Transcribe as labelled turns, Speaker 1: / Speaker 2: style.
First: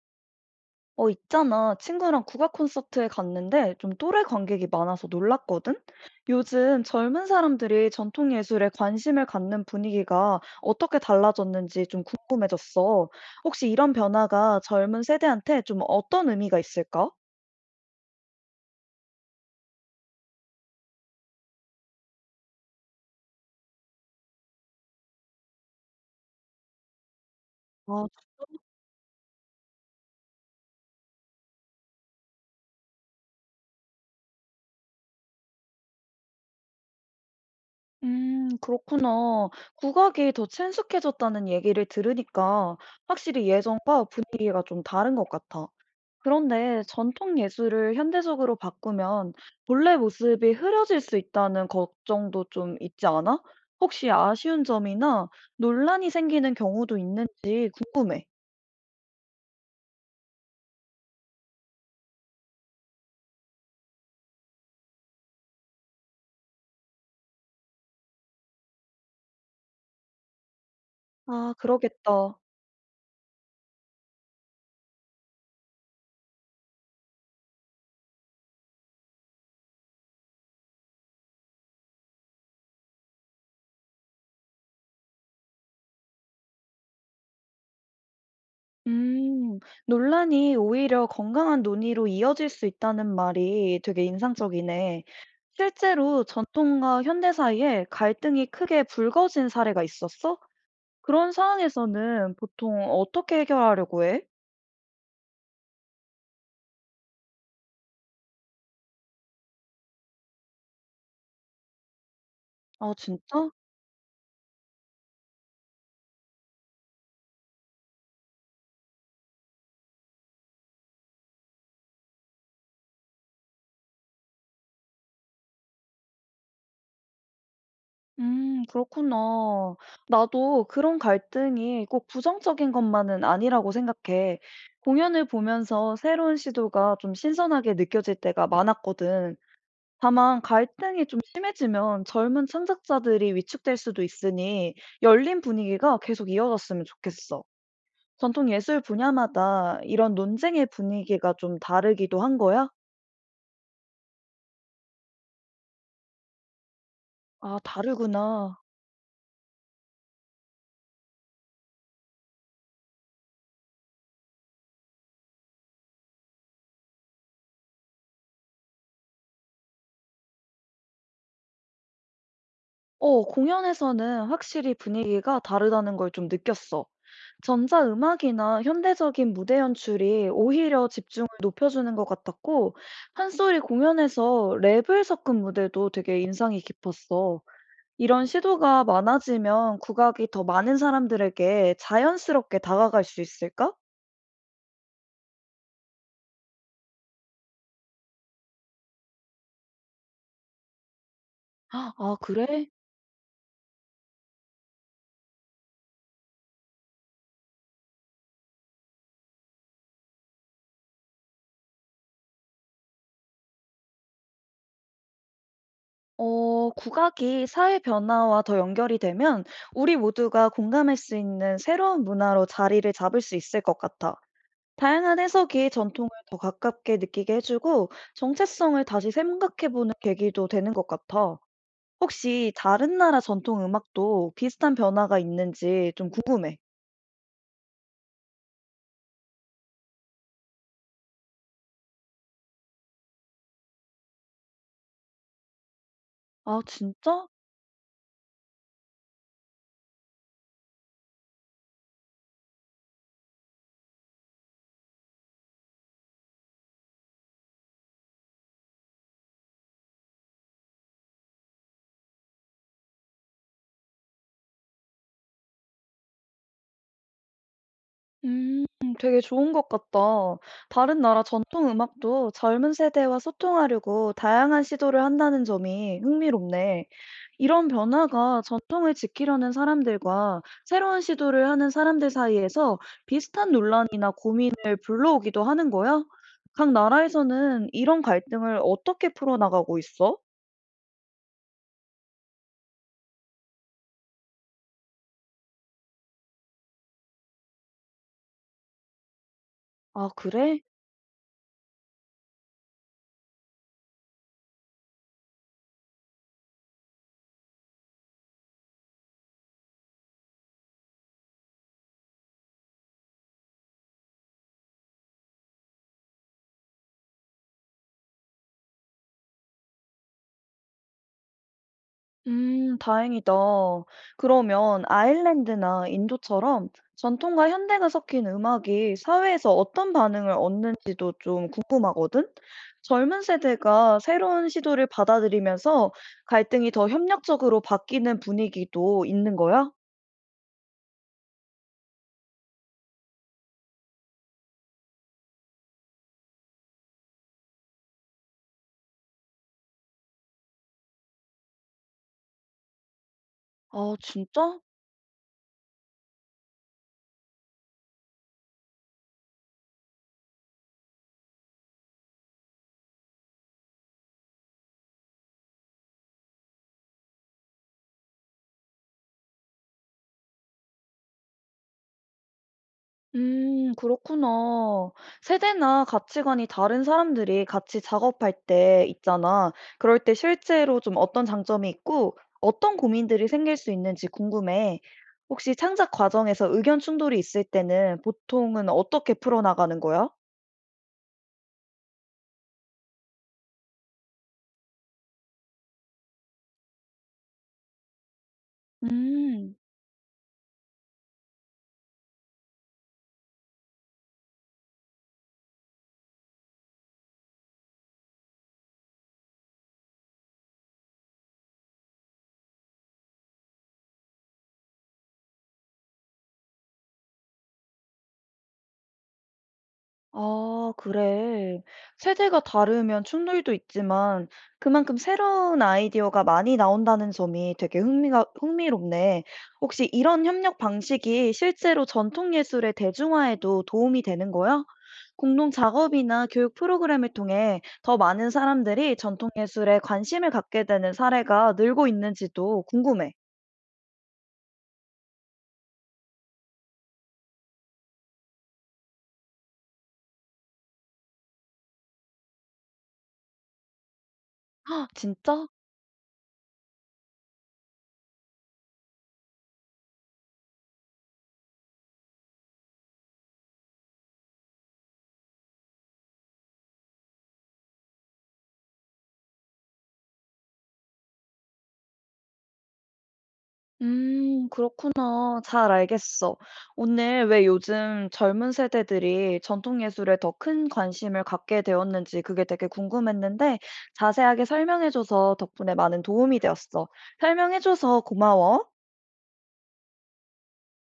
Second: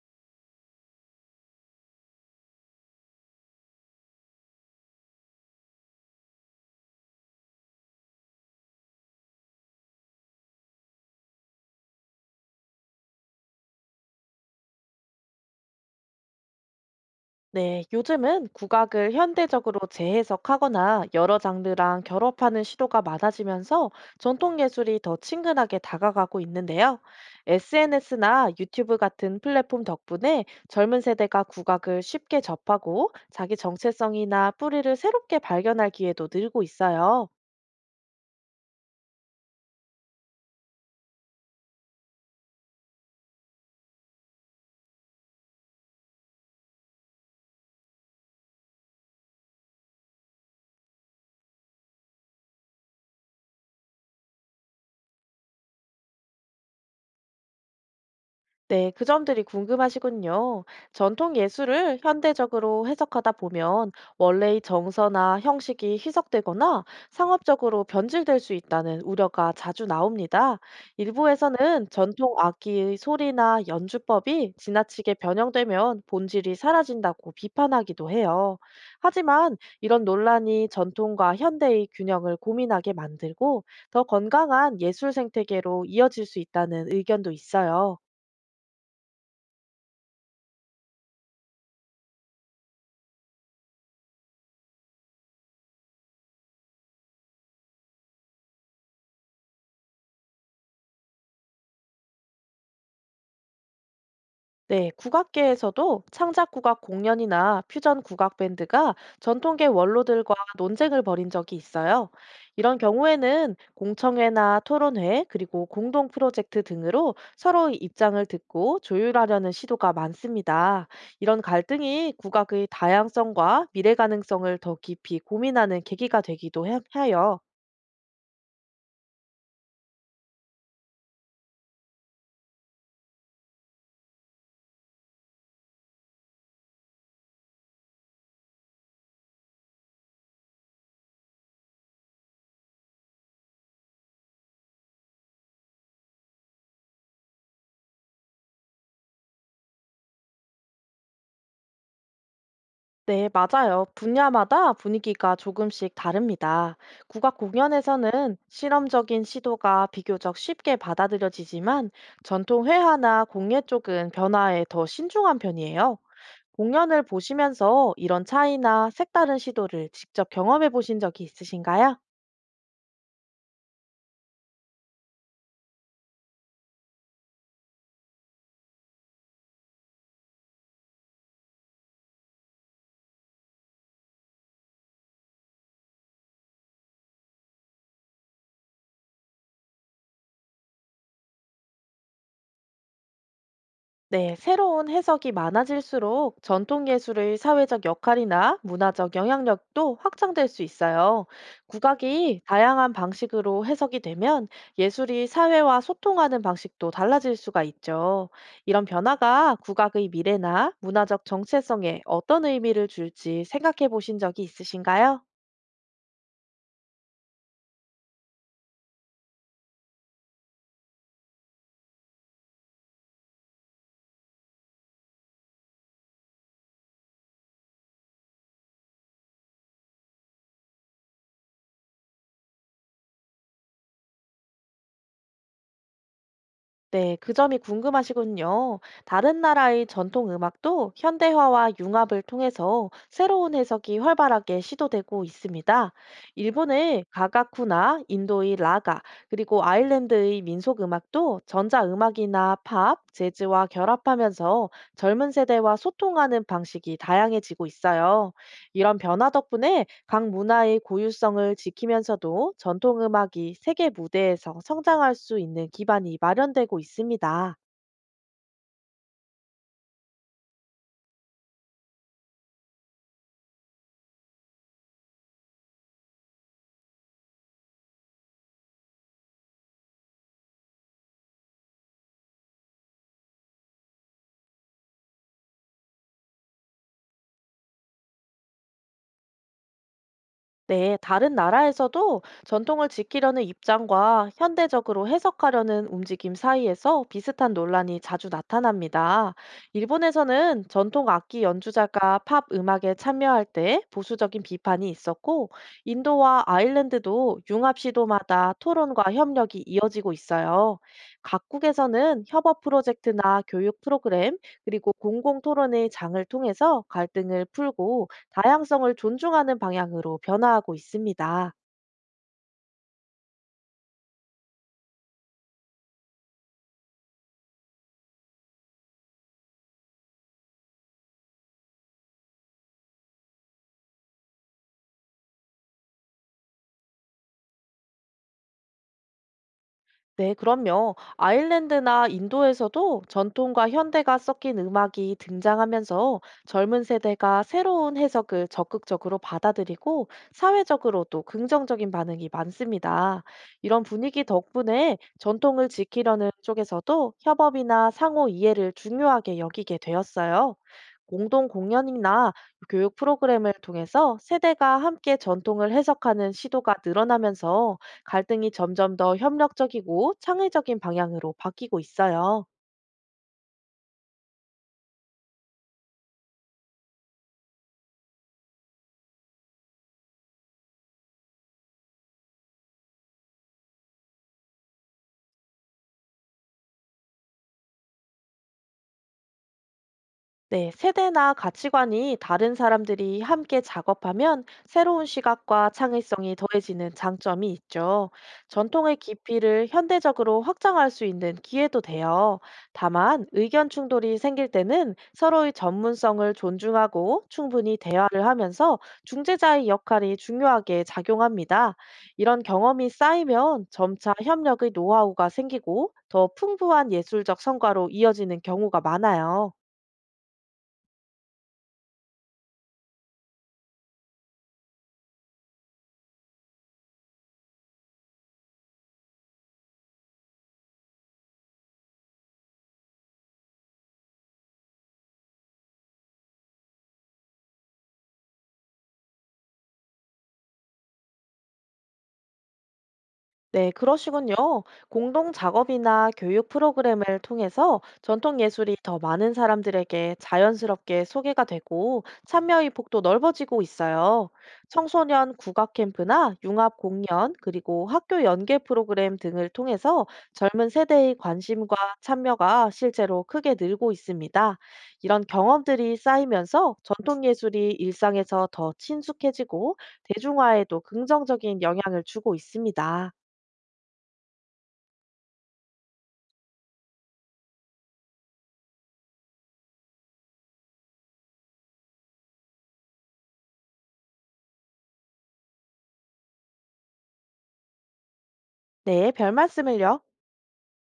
Speaker 1: 있잖아. 친구랑 국악 콘서트에 갔는데 좀 또래 관객이 많아서 놀랐거든? 요즘 젊은 사람들이 전통 예술에 관심을 갖는 분위기가 어떻게 달라졌는지 좀 궁금해졌어. 혹시 이런 변화가 젊은 세대한테 좀 어떤 의미가 있을까?
Speaker 2: 네, 요즘은 국악을 현대적으로 재해석하거나 여러 장르랑 결합하는 시도가 많아지면서 전통 예술이 더 친근하게 다가가고 있는데요.
Speaker 1: 아,
Speaker 2: SNS나 유튜브 같은 플랫폼 덕분에 젊은 세대가 국악을 쉽게 접하고 자기 정체성이나 뿌리를 새롭게 발견할 기회도 늘고 있어요.
Speaker 1: 그렇구나. 국악이 더 친숙해졌다는 얘기를 들으니까 확실히 예전과 분위기가 좀 다른 것 같아. 그런데 전통 예술을 현대적으로 바꾸면 본래 모습이 흐려질 수 있다는 걱정도 좀 있지 않아? 혹시 아쉬운 점이나 논란이 생기는 경우도 있는지 궁금해.
Speaker 2: 네, 그 점들이 궁금하시군요. 전통 예술을 현대적으로 해석하다 보면 원래의 정서나 형식이 희석되거나 상업적으로 변질될 수 있다는 우려가 자주 나옵니다.
Speaker 1: 아,
Speaker 2: 일부에서는 전통
Speaker 1: 그러겠다.
Speaker 2: 악기의 소리나 연주법이 지나치게 변형되면 본질이 사라진다고 비판하기도 해요. 하지만 이런 논란이 전통과 현대의 균형을 고민하게 만들고 더 건강한 예술 생태계로 이어질 수 있다는 의견도 있어요.
Speaker 1: 음, 논란이 오히려 건강한 논의로 이어질 수 있다는 말이 되게 인상적이네. 실제로 전통과 현대 사이에 갈등이 크게 불거진 사례가 있었어? 그런 상황에서는 보통 어떻게 해결하려고 해?
Speaker 2: 네, 국악계에서도 창작 국악 공연이나 퓨전 국악 밴드가 전통계 원로들과 논쟁을 벌인 적이 있어요. 이런
Speaker 1: 아, 진짜?
Speaker 2: 경우에는 공청회나 토론회, 그리고 공동 프로젝트 등으로 서로의 입장을 듣고 조율하려는 시도가 많습니다. 이런 갈등이 국악의 다양성과 미래 가능성을 더 깊이 고민하는 계기가 되기도 해요.
Speaker 1: 그렇구나. 나도 그런 갈등이 꼭 부정적인 것만은 아니라고 생각해. 공연을 보면서 새로운 시도가 좀 신선하게 느껴질 때가 많았거든. 다만 갈등이 좀 심해지면 젊은 창작자들이 위축될 수도 있으니 열린 분위기가 계속 이어졌으면 좋겠어. 전통 예술 분야마다 이런 논쟁의 분위기가 좀 다르기도 한 거야?
Speaker 2: 네, 맞아요. 분야마다 분위기가 조금씩 다릅니다. 국악
Speaker 1: 아,
Speaker 2: 공연에서는
Speaker 1: 다르구나.
Speaker 2: 실험적인 시도가 비교적 쉽게 받아들여지지만 전통 회화나 공예 쪽은 변화에 더 신중한 편이에요. 공연을 보시면서 이런 차이나 색다른 시도를 직접 경험해 보신 적이 있으신가요?
Speaker 1: 공연에서는 확실히 분위기가 다르다는 걸 좀 느꼈어. 전자음악이나 현대적인 무대 연출이 오히려 집중을 높여주는 것 같았고, 판소리 공연에서 랩을 섞은 무대도 되게 인상이 깊었어. 이런 시도가 많아지면 국악이 더 많은 사람들에게 자연스럽게 다가갈 수 있을까?
Speaker 2: 네, 새로운 해석이 많아질수록 전통 예술의 사회적 역할이나 문화적 영향력도 확장될 수 있어요.
Speaker 1: 아,
Speaker 2: 국악이
Speaker 1: 그래?
Speaker 2: 다양한 방식으로 해석이 되면 예술이 사회와 소통하는 방식도 달라질 수가 있죠. 이런 변화가 국악의 미래나 문화적 정체성에 어떤 의미를 줄지 생각해 보신 적이 있으신가요?
Speaker 1: 국악이 사회 변화와 더 연결이 되면 우리 모두가 공감할 수 있는 새로운 문화로 자리를 잡을 수 있을 것 같아. 다양한 해석이 전통을 더 가깝게 느끼게 해주고 정체성을 다시 생각해보는 계기도 되는 것 같아. 혹시 다른 나라 전통 음악도 비슷한 변화가 있는지 좀 궁금해.
Speaker 2: 네, 그 점이 궁금하시군요. 다른 나라의 전통 음악도 현대화와 융합을 통해서 새로운 해석이 활발하게 시도되고 있습니다.
Speaker 1: 아,
Speaker 2: 일본의
Speaker 1: 진짜?
Speaker 2: 가가쿠나 인도의 라가, 그리고 아일랜드의 민속 음악도 전자 음악이나 팝, 재즈와 결합하면서 젊은 세대와 소통하는 방식이 다양해지고 있어요. 이런 변화 덕분에 각 문화의 고유성을 지키면서도 전통 음악이 세계 무대에서 성장할 수 있는 기반이 마련되고 있습니다.
Speaker 1: 음, 되게 좋은 것 같다. 다른 나라 전통 음악도 젊은 세대와 소통하려고 다양한 시도를 한다는 점이 흥미롭네. 이런 변화가 전통을 지키려는 사람들과 새로운 시도를 하는 사람들 사이에서 비슷한 논란이나 고민을 불러오기도 하는 거야? 각 나라에서는 이런 갈등을 어떻게 풀어나가고 있어?
Speaker 2: 네, 다른 나라에서도 전통을 지키려는 입장과 현대적으로 해석하려는 움직임 사이에서 비슷한 논란이 자주 나타납니다.
Speaker 1: 아, 그래?
Speaker 2: 일본에서는 전통 악기 연주자가 팝 음악에 참여할 때 보수적인 비판이 있었고, 인도와 아일랜드도 융합 시도마다 토론과 협력이 이어지고 있어요. 각국에서는 협업 프로젝트나 교육 프로그램, 그리고 공공 토론의 장을 통해서 갈등을 풀고 다양성을 존중하는 방향으로 변화하고 있습니다.
Speaker 1: 다행이다. 그러면 아일랜드나 인도처럼 전통과 현대가 섞인 음악이 사회에서 어떤 반응을 얻는지도 좀 궁금하거든? 젊은 세대가 새로운 시도를 받아들이면서 갈등이 더 협력적으로 바뀌는 분위기도 있는 거야?
Speaker 2: 네, 그럼요. 아일랜드나 인도에서도 전통과 현대가 섞인 음악이 등장하면서 젊은 세대가 새로운 해석을 적극적으로 받아들이고 사회적으로도 긍정적인 반응이 많습니다. 이런
Speaker 1: 아,
Speaker 2: 분위기
Speaker 1: 진짜?
Speaker 2: 덕분에 전통을 지키려는 쪽에서도 협업이나 상호 이해를 중요하게 여기게 되었어요. 공동 공연이나 교육 프로그램을 통해서 세대가 함께 전통을 해석하는 시도가 늘어나면서 갈등이 점점 더 협력적이고 창의적인 방향으로 바뀌고 있어요.
Speaker 1: 그렇구나. 세대나 가치관이 다른 사람들이 같이 작업할 때 있잖아. 그럴 때 실제로 좀 어떤 장점이 있고 어떤 고민들이 생길 수 있는지 궁금해. 혹시 창작 과정에서 의견 충돌이 있을 때는 보통은 어떻게 풀어나가는 거야?
Speaker 2: 네, 세대나 가치관이 다른 사람들이 함께 작업하면 새로운 시각과 창의성이 더해지는 장점이 있죠. 전통의
Speaker 1: 음.
Speaker 2: 깊이를 현대적으로 확장할 수 있는 기회도 돼요. 다만, 의견 충돌이 생길 때는 서로의 전문성을 존중하고 충분히 대화를 하면서 중재자의 역할이 중요하게 작용합니다. 이런 경험이 쌓이면 점차 협력의 노하우가 생기고 더 풍부한 예술적 성과로 이어지는 경우가 많아요.
Speaker 1: 아 그래. 세대가 다르면 충돌도 있지만 그만큼 새로운 아이디어가 많이 나온다는 점이 되게 흥미가 흥미롭네. 혹시 이런 협력 방식이 실제로 전통 예술의 대중화에도 도움이 되는 거야? 공동 작업이나 교육 프로그램을 통해 더 많은 사람들이 전통 예술에 관심을 갖게 되는 사례가 늘고 있는지도 궁금해.
Speaker 2: 네, 그러시군요. 공동 작업이나 교육 프로그램을 통해서 전통 예술이 더 많은 사람들에게 자연스럽게 소개가 되고 참여의 폭도 넓어지고 있어요.
Speaker 1: 아,
Speaker 2: 청소년
Speaker 1: 진짜?
Speaker 2: 국악 캠프나 융합 공연, 그리고 학교 연계 프로그램 등을 통해서 젊은 세대의 관심과 참여가 실제로 크게 늘고 있습니다. 이런 경험들이 쌓이면서 전통 예술이 일상에서 더 친숙해지고 대중화에도 긍정적인 영향을 주고 있습니다.
Speaker 1: 그렇구나. 잘 알겠어. 오늘 왜 요즘 젊은 세대들이 전통 예술에 더 큰 관심을 갖게 되었는지 그게 되게 궁금했는데 자세하게 설명해줘서 덕분에 많은 도움이 되었어. 설명해줘서 고마워.
Speaker 2: 네, 별 말씀을요.